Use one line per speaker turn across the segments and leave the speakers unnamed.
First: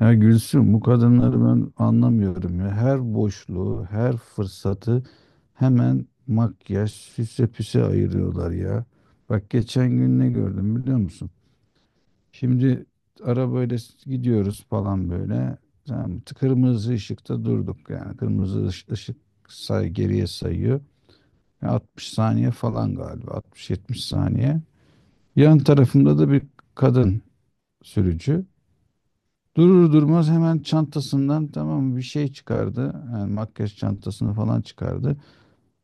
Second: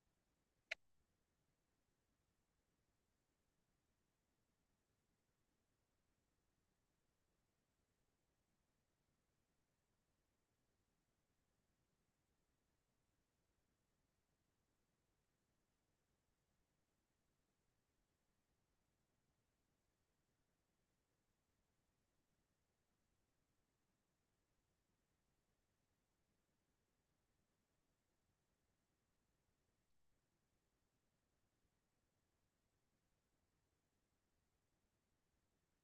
Ya Gülsüm bu kadınları ben anlamıyorum ya. Her boşluğu, her fırsatı hemen makyaj, süse püse ayırıyorlar ya. Bak geçen gün ne gördüm biliyor musun? Şimdi arabayla gidiyoruz falan böyle. Tamam mı? Kırmızı ışıkta durduk yani. Kırmızı ışık geriye sayıyor. Ya 60 saniye falan galiba. 60-70 saniye. Yan tarafımda da bir kadın sürücü. Durur durmaz hemen çantasından, tamam mı, bir şey çıkardı. Yani makyaj çantasını falan çıkardı.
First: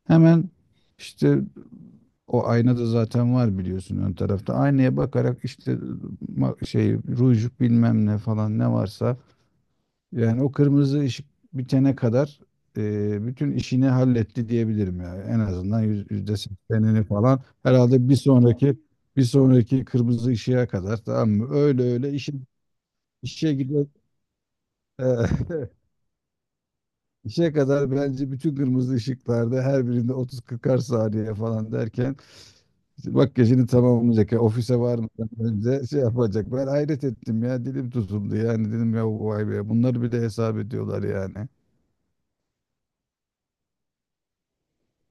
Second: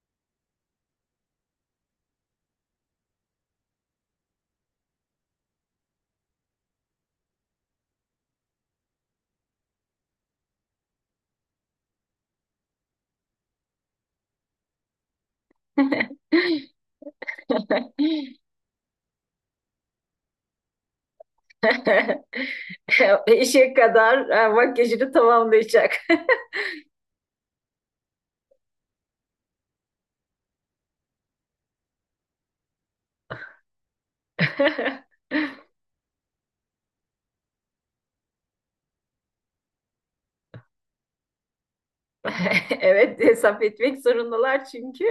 Hemen işte o ayna da zaten var biliyorsun ön tarafta. Aynaya bakarak işte şey, ruj, bilmem ne falan, ne varsa yani o kırmızı ışık bitene kadar bütün işini halletti diyebilirim yani. En azından %80'ini falan herhalde bir sonraki kırmızı ışığa kadar, tamam mı? Öyle öyle işe işe
İşe
gidiyor.
kadar makyajını tamamlayacak.
İşe kadar bence bütün kırmızı ışıklarda her birinde 30-40'ar saniye falan derken işte makyajını tamamlayacak. Ya ofise varmadan önce şey yapacak. Ben hayret ettim ya, dilim tutuldu yani, dedim ya vay be, bunları bile hesap ediyorlar yani.
Evet, hesap etmek zorundalar çünkü.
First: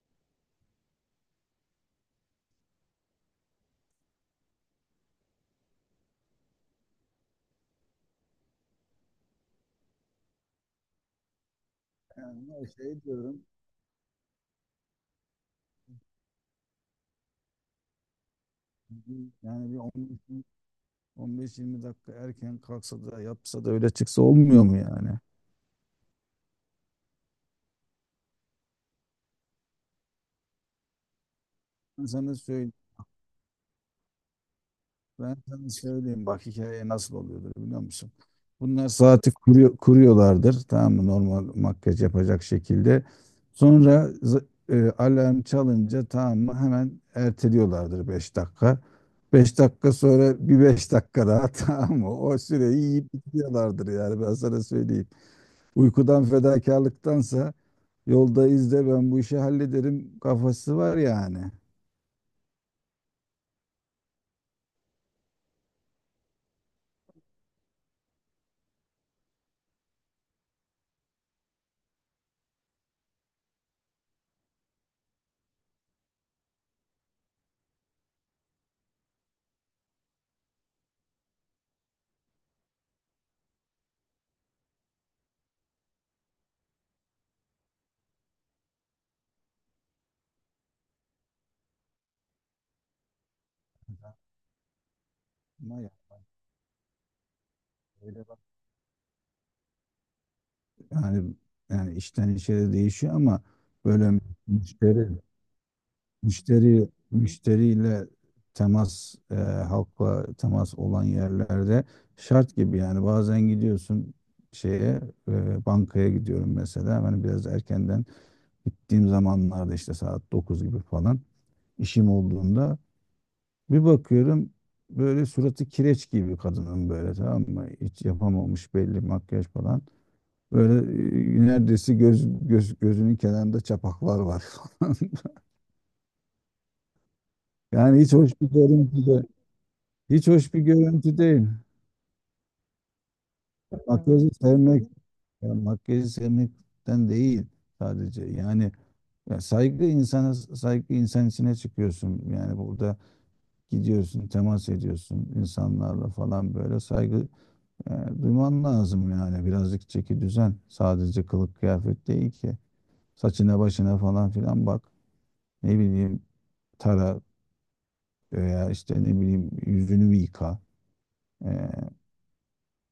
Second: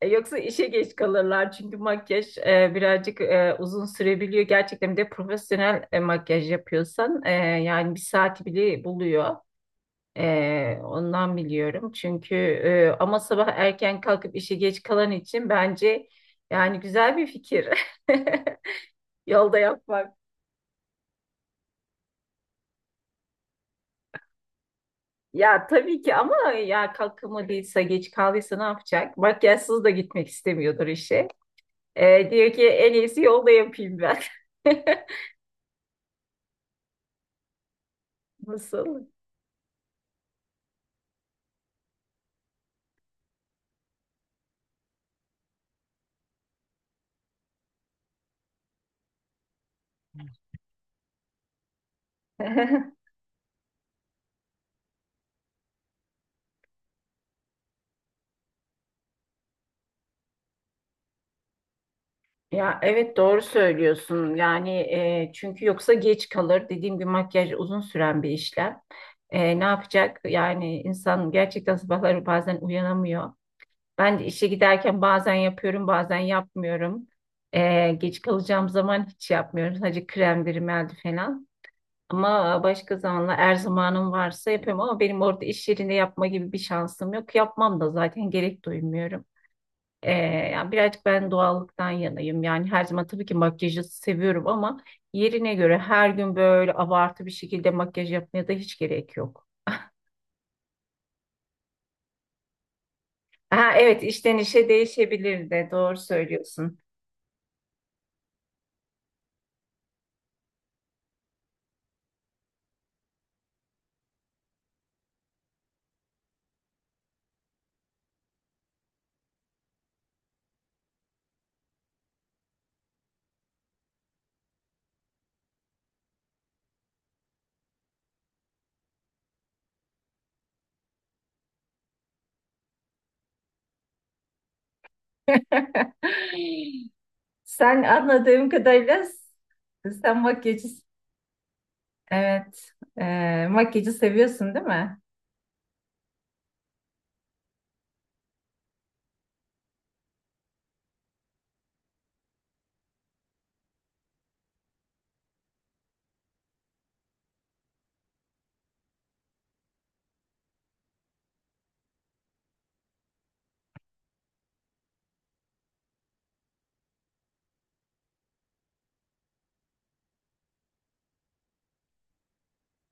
Yoksa işe geç kalırlar. Çünkü makyaj birazcık uzun sürebiliyor. Gerçekten bir de profesyonel makyaj yapıyorsan yani bir saati bile buluyor. Ondan biliyorum. Çünkü
Yani şey
ama
diyorum.
sabah erken kalkıp işe geç kalan için bence yani güzel bir fikir. Yolda
Yani bir
yapmak.
10, 15-20 dakika erken kalksa da yapsa da öyle çıksa olmuyor mu yani?
Ya tabii ki ama ya kalkamadıysa geç kaldıysa ne yapacak? Makyajsız da gitmek istemiyordur işe.
Ben sana
Diyor ki
söyleyeyim,
en iyisi yolda yapayım ben.
bak hikaye nasıl oluyordur biliyor musun? Bunlar
Nasıl?
saati kuruyorlardır, tamam mı, normal makyaj yapacak şekilde. Sonra alarm çalınca, tamam mı, hemen erteliyorlardır 5 dakika. 5 dakika sonra bir 5 dakika daha tamam mı? O süreyi yiyip bitiyorlardır yani, ben sana söyleyeyim. Uykudan fedakarlıktansa yolda izle, ben bu işi hallederim kafası var yani.
Ya evet doğru söylüyorsun. Yani çünkü yoksa geç kalır. Dediğim gibi makyaj uzun süren bir işlem. Ne yapacak? Yani insan gerçekten sabahları bazen uyanamıyor. Ben de işe giderken bazen yapıyorum, bazen yapmıyorum. Geç kalacağım zaman hiç yapmıyorum. Sadece kremdir, rimel falan. Ama başka zamanla eğer zamanım varsa yapıyorum ama benim orada iş yerinde yapma gibi bir şansım yok. Yapmam da zaten gerek duymuyorum. Ee, Yani birazcık ben doğallıktan yanayım. Yani her zaman tabii ki makyajı seviyorum ama yerine
Ama
göre
yani,
her gün böyle abartı bir şekilde makyaj
öyle bak-
yapmaya da hiç gerek yok.
yani, yani işten işe de değişiyor ama,
Ha, evet,
böyle
işten işe
müşteri
değişebilir de, doğru söylüyorsun.
müşteriyle temas, halkla temas olan yerlerde şart gibi yani. Bazen gidiyorsun şeye, bankaya gidiyorum mesela, hani biraz erkenden gittiğim zamanlarda, işte saat 9 gibi falan, işim olduğunda bir bakıyorum böyle suratı kireç gibi kadının, böyle, tamam mı? Hiç yapamamış belli, makyaj falan. Böyle neredeyse gözünün kenarında çapaklar var falan.
Sen
Yani
anladığım kadarıyla sen
hiç hoş bir
makyajı,
görüntü değil.
evet, makyajı
Makyajı
seviyorsun değil
sevmek,
mi?
ya makyajı sevmekten değil sadece. Yani ya saygı insana, saygı insan içine çıkıyorsun. Yani burada gidiyorsun, temas ediyorsun insanlarla falan, böyle saygı, yani duyman lazım yani, birazcık çeki düzen. Sadece kılık kıyafet değil ki. Saçına başına falan filan bak. Ne bileyim, tara, veya işte ne bileyim, yüzünü bir yıka. Ee,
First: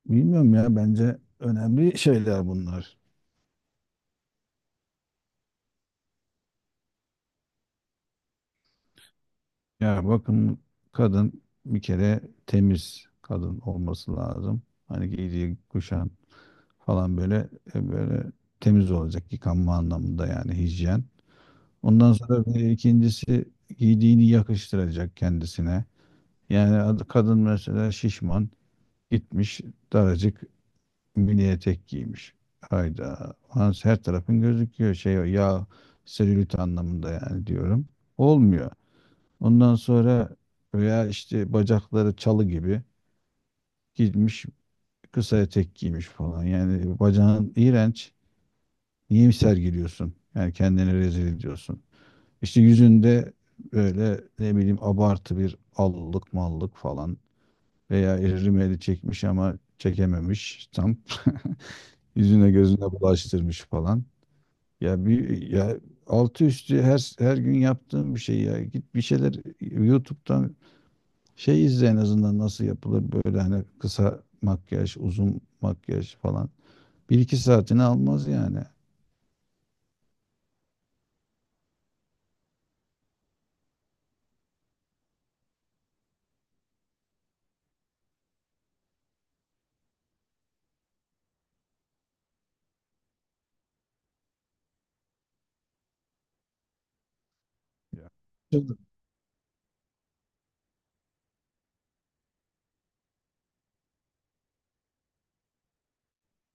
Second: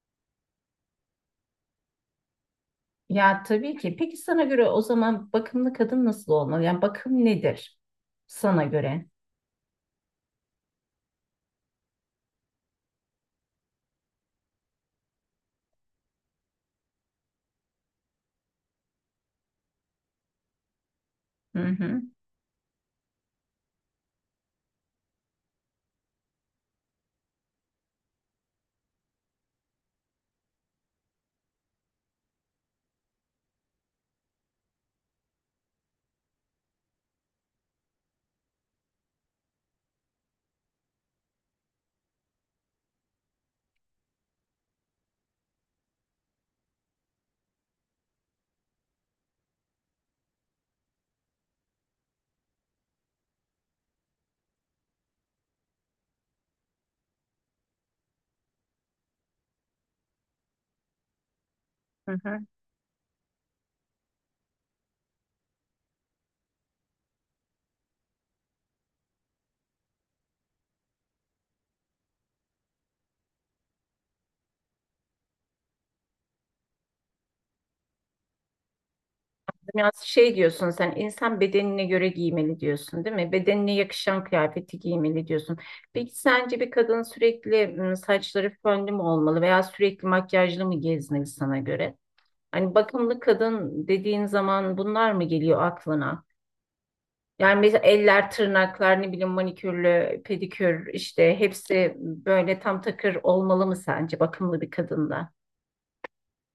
bilmiyorum ya, bence önemli şeyler bunlar.
Ya tabii ki. Peki sana göre o zaman bakımlı kadın nasıl olmalı? Yani bakım nedir sana göre?
Ya bakın, kadın bir kere temiz kadın olması lazım. Hani giydiği kuşan falan, böyle böyle temiz olacak, yıkanma anlamında yani, hijyen.
Hı hı.
Ondan sonra bir ikincisi, giydiğini yakıştıracak kendisine. Yani kadın mesela şişman, gitmiş daracık mini etek giymiş. Hayda. Ulan her tarafın gözüküyor, şey ya, selülit anlamında yani diyorum. Olmuyor. Ondan sonra, veya işte bacakları çalı gibi, gitmiş kısa etek giymiş falan. Yani bacağın iğrenç. Niye sergiliyorsun? Yani kendini rezil ediyorsun. İşte yüzünde böyle, ne bileyim, abartı bir allık mallık falan, veya rimeli çekmiş ama çekememiş tam,
Hı hı.
yüzüne gözüne bulaştırmış falan. Ya bir, ya altı üstü her gün yaptığım bir şey ya. Git bir şeyler YouTube'dan şey izle, en azından nasıl yapılır, böyle hani, kısa makyaj, uzun makyaj falan. Bir iki saatini almaz yani.
Yani şey diyorsun, sen insan bedenine göre giymeli diyorsun değil mi? Bedenine yakışan kıyafeti giymeli diyorsun. Peki sence bir kadın sürekli saçları fönlü mü olmalı veya sürekli makyajlı mı gezmeli sana göre? Hani bakımlı kadın dediğin zaman bunlar mı geliyor aklına? Yani mesela
Ya
eller,
canım,
tırnaklar, ne bileyim manikürlü, pedikür işte hepsi böyle tam takır olmalı mı sence bakımlı bir kadında?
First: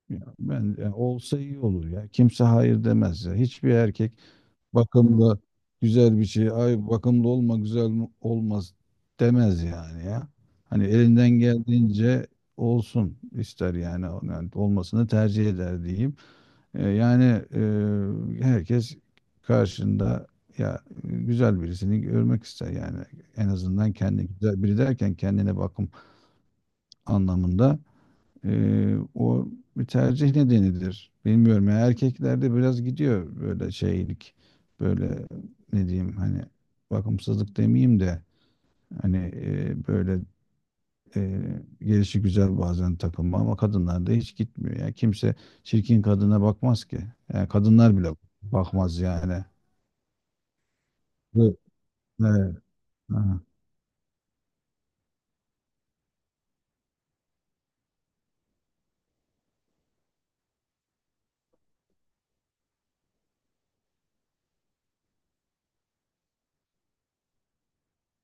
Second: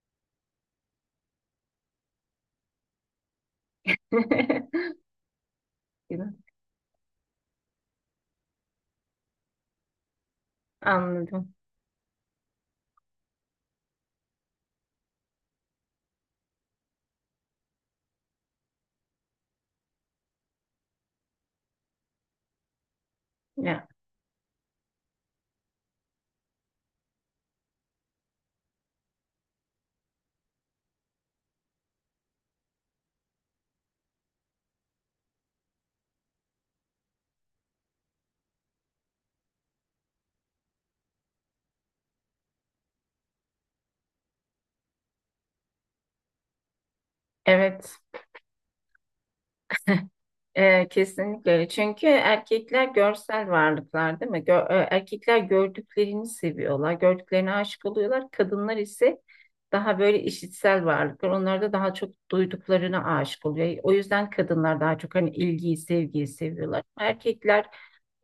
ya ben, ya olsa iyi olur ya. Kimse hayır demez ya. Hiçbir erkek bakımlı güzel bir şey, ay bakımlı olma olmaz demez yani ya. Hani elinden
Anladım.
geldiğince olsun ister yani, olmasını tercih eder diyeyim. Yani herkes karşında ya güzel birisini görmek ister yani, en
Ya,
azından kendi, güzel biri derken kendine bakım anlamında. O bir tercih nedenidir. Bilmiyorum ya, erkeklerde biraz gidiyor böyle şeylik, böyle ne diyeyim, hani bakımsızlık demeyeyim de, hani böyle e, gelişi güzel bazen takılma, ama kadınlarda hiç gitmiyor. Yani kimse çirkin kadına bakmaz ki. Yani kadınlar
evet.
bile bakmaz yani. Evet.
Kesinlikle. Çünkü
Evet.
erkekler
Ha.
görsel varlıklar değil mi? Erkekler gördüklerini seviyorlar. Gördüklerine aşık oluyorlar. Kadınlar ise daha böyle işitsel varlıklar. Onlar da daha çok duyduklarına aşık oluyor. O yüzden kadınlar daha çok hani ilgiyi, sevgiyi seviyorlar. Erkekler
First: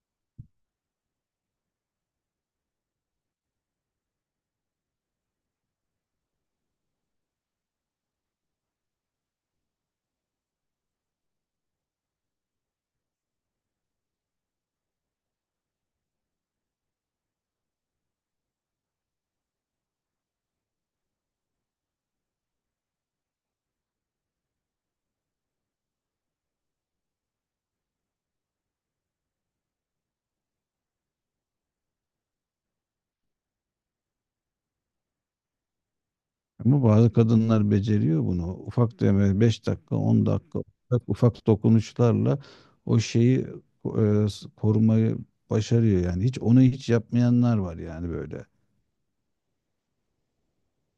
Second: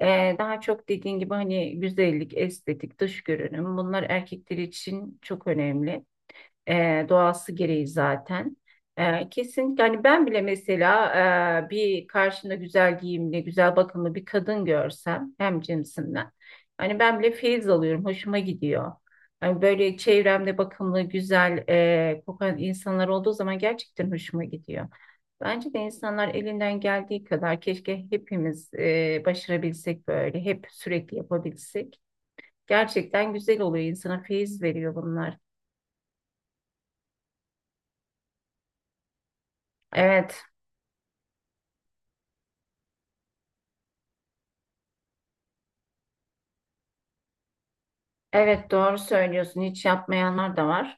Daha çok dediğin gibi hani güzellik, estetik, dış görünüm bunlar erkekler için çok önemli, doğası gereği zaten. Kesinlikle hani ben bile mesela bir karşında güzel giyimli, güzel bakımlı bir kadın görsem hem cinsimden. Hani ben bile feyiz alıyorum, hoşuma gidiyor. Hani böyle çevremde bakımlı, güzel kokan insanlar olduğu zaman gerçekten hoşuma gidiyor. Bence de insanlar elinden geldiği kadar, keşke hepimiz başarabilsek böyle, hep sürekli yapabilsek. Gerçekten güzel oluyor, insana feyiz veriyor bunlar.
Ama bazı kadınlar beceriyor bunu. Ufak deme, 5 dakika, on
Evet.
dakika ufak, ufak dokunuşlarla o şeyi, e, korumayı başarıyor yani. Hiç onu hiç yapmayanlar var yani böyle.
Evet, doğru söylüyorsun. Hiç yapmayanlar da var.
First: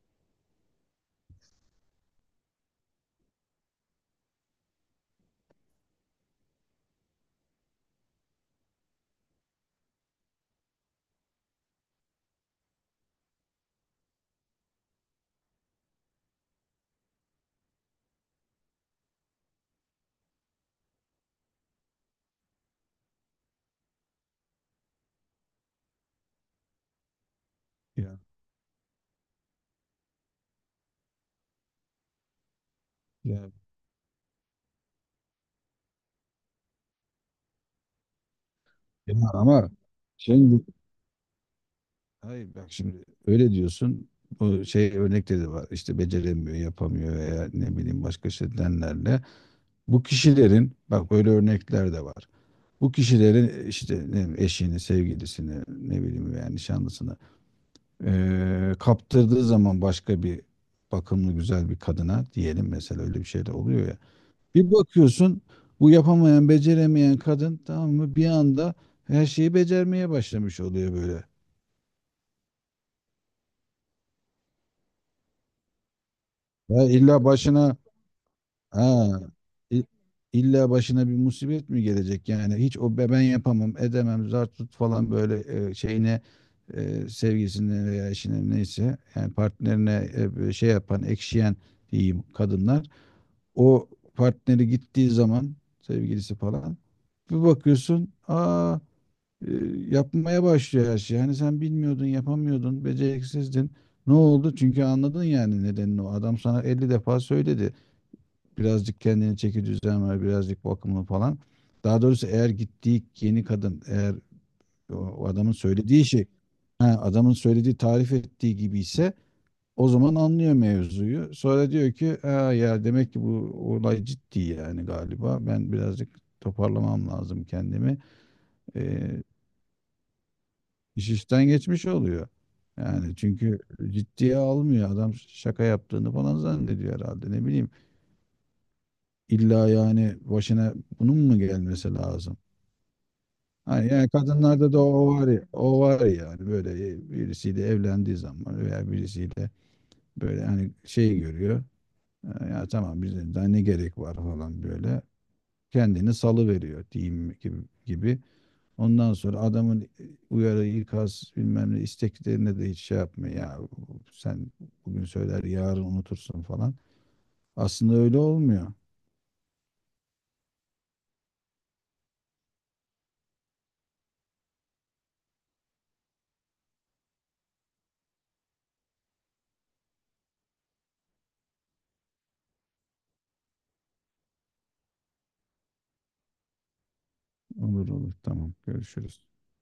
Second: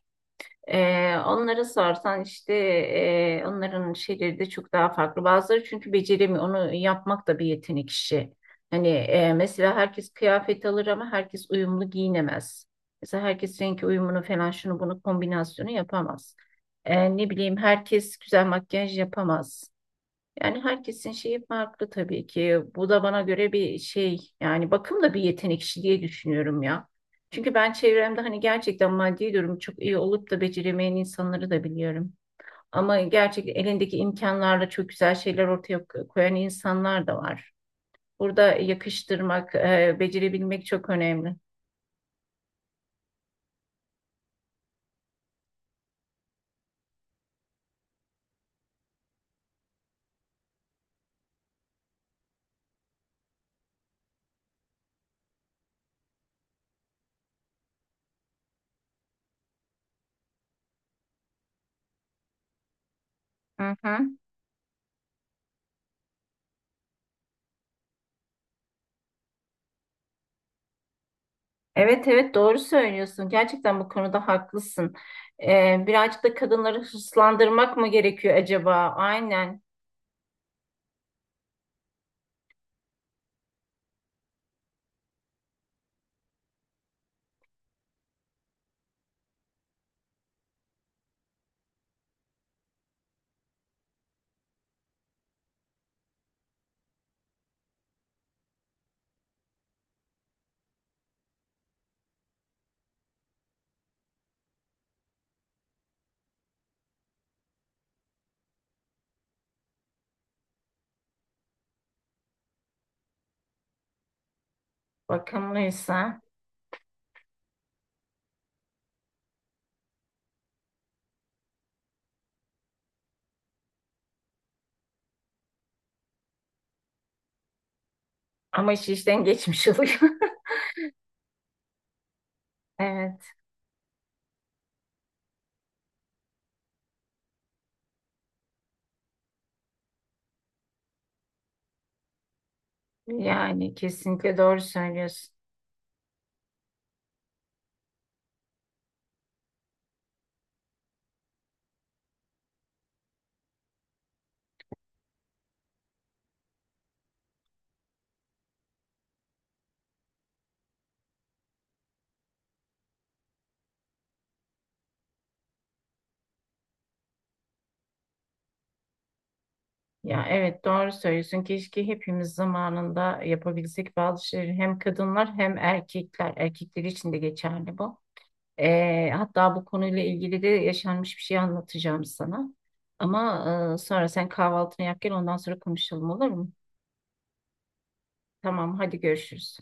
Onlara sorsan işte onların şeyleri de çok daha farklı. Bazıları çünkü beceremiyor. Onu yapmak da bir yetenek işi. Hani mesela herkes kıyafet alır ama herkes uyumlu giyinemez. Mesela herkes renk uyumunu falan şunu bunu kombinasyonu yapamaz. Ne bileyim herkes güzel makyaj yapamaz. Yani herkesin şeyi farklı tabii ki. Bu da bana göre bir şey. Yani bakım da bir yetenek işi diye düşünüyorum ya. Çünkü ben
Ya,
çevremde hani gerçekten maddi durum çok iyi olup da beceremeyen insanları da biliyorum. Ama
ya,
gerçekten elindeki imkanlarla çok güzel şeyler ortaya koyan insanlar da var. Burada
ya
yakıştırmak,
ama şimdi,
becerebilmek çok önemli.
hayır bak, şimdi öyle diyorsun. Bu şey örnekleri de var. İşte beceremiyor, yapamıyor veya ne bileyim başka şeylerle. Bu kişilerin, bak, böyle örnekler de var. Bu kişilerin işte, ne bileyim, eşini, sevgilisini, ne bileyim yani, nişanlısını kaptırdığı zaman başka bir bakımlı güzel bir kadına diyelim mesela, öyle bir şey de
Hı
oluyor
hı.
ya. Bir bakıyorsun, bu yapamayan, beceremeyen kadın, tamam mı, bir anda her şeyi becermeye başlamış oluyor böyle.
Evet, evet, doğru söylüyorsun. Gerçekten bu konuda haklısın. Birazcık da kadınları
Ya
hırslandırmak mı gerekiyor acaba?
Aa,
Aynen.
i- illa başına bir musibet mi gelecek yani? Hiç o ben yapamam edemem, zar tut falan, böyle şeyine, sevgisine veya eşine, neyse yani partnerine, böyle şey yapan, ekşiyen diyeyim kadınlar, o partneri gittiği zaman, sevgilisi falan, bir bakıyorsun, aa, e, yapmaya başlıyor her şey. Hani sen bilmiyordun, yapamıyordun, beceriksizdin, ne oldu? Çünkü anladın yani nedenini, o adam sana 50 defa söyledi, birazcık kendini çeki düzen ver, birazcık bakımlı falan. Daha doğrusu eğer gittiği yeni kadın, eğer o adamın söylediği
Bakımlıysa
şey, ha, adamın söylediği, tarif ettiği gibi ise, o zaman anlıyor mevzuyu. Sonra diyor ki ha, ya demek ki bu olay ciddi yani galiba. Ben birazcık toparlamam lazım kendimi.
ama iş
Ee,
işten geçmiş oluyor.
iş işten geçmiş oluyor. Yani
Evet,
çünkü ciddiye almıyor. Adam şaka yaptığını falan zannediyor herhalde. Ne bileyim. İlla yani başına bunun mu gelmesi lazım?
yani
Hani yani
kesinlikle doğru
kadınlarda da o var
söylüyorsun.
ya, o var ya, yani böyle birisiyle evlendiği zaman veya birisiyle böyle hani şey görüyor. Ya tamam bizim daha ne gerek var falan, böyle kendini salı veriyor diyeyim gibi. Ondan sonra adamın, uyarı, ikaz, bilmem ne isteklerine de hiç şey yapmıyor. Ya sen bugün söyler yarın unutursun falan. Aslında öyle olmuyor.
Ya evet doğru söylüyorsun. Keşke hepimiz zamanında yapabilsek bazı şeyleri, hem kadınlar hem erkekler. Erkekler için de geçerli bu. Hatta bu konuyla ilgili de yaşanmış bir şey anlatacağım sana. Ama sonra sen kahvaltını yap gel, ondan sonra konuşalım olur mu?
Olur olur, tamam,
Tamam, hadi
görüşürüz.
görüşürüz.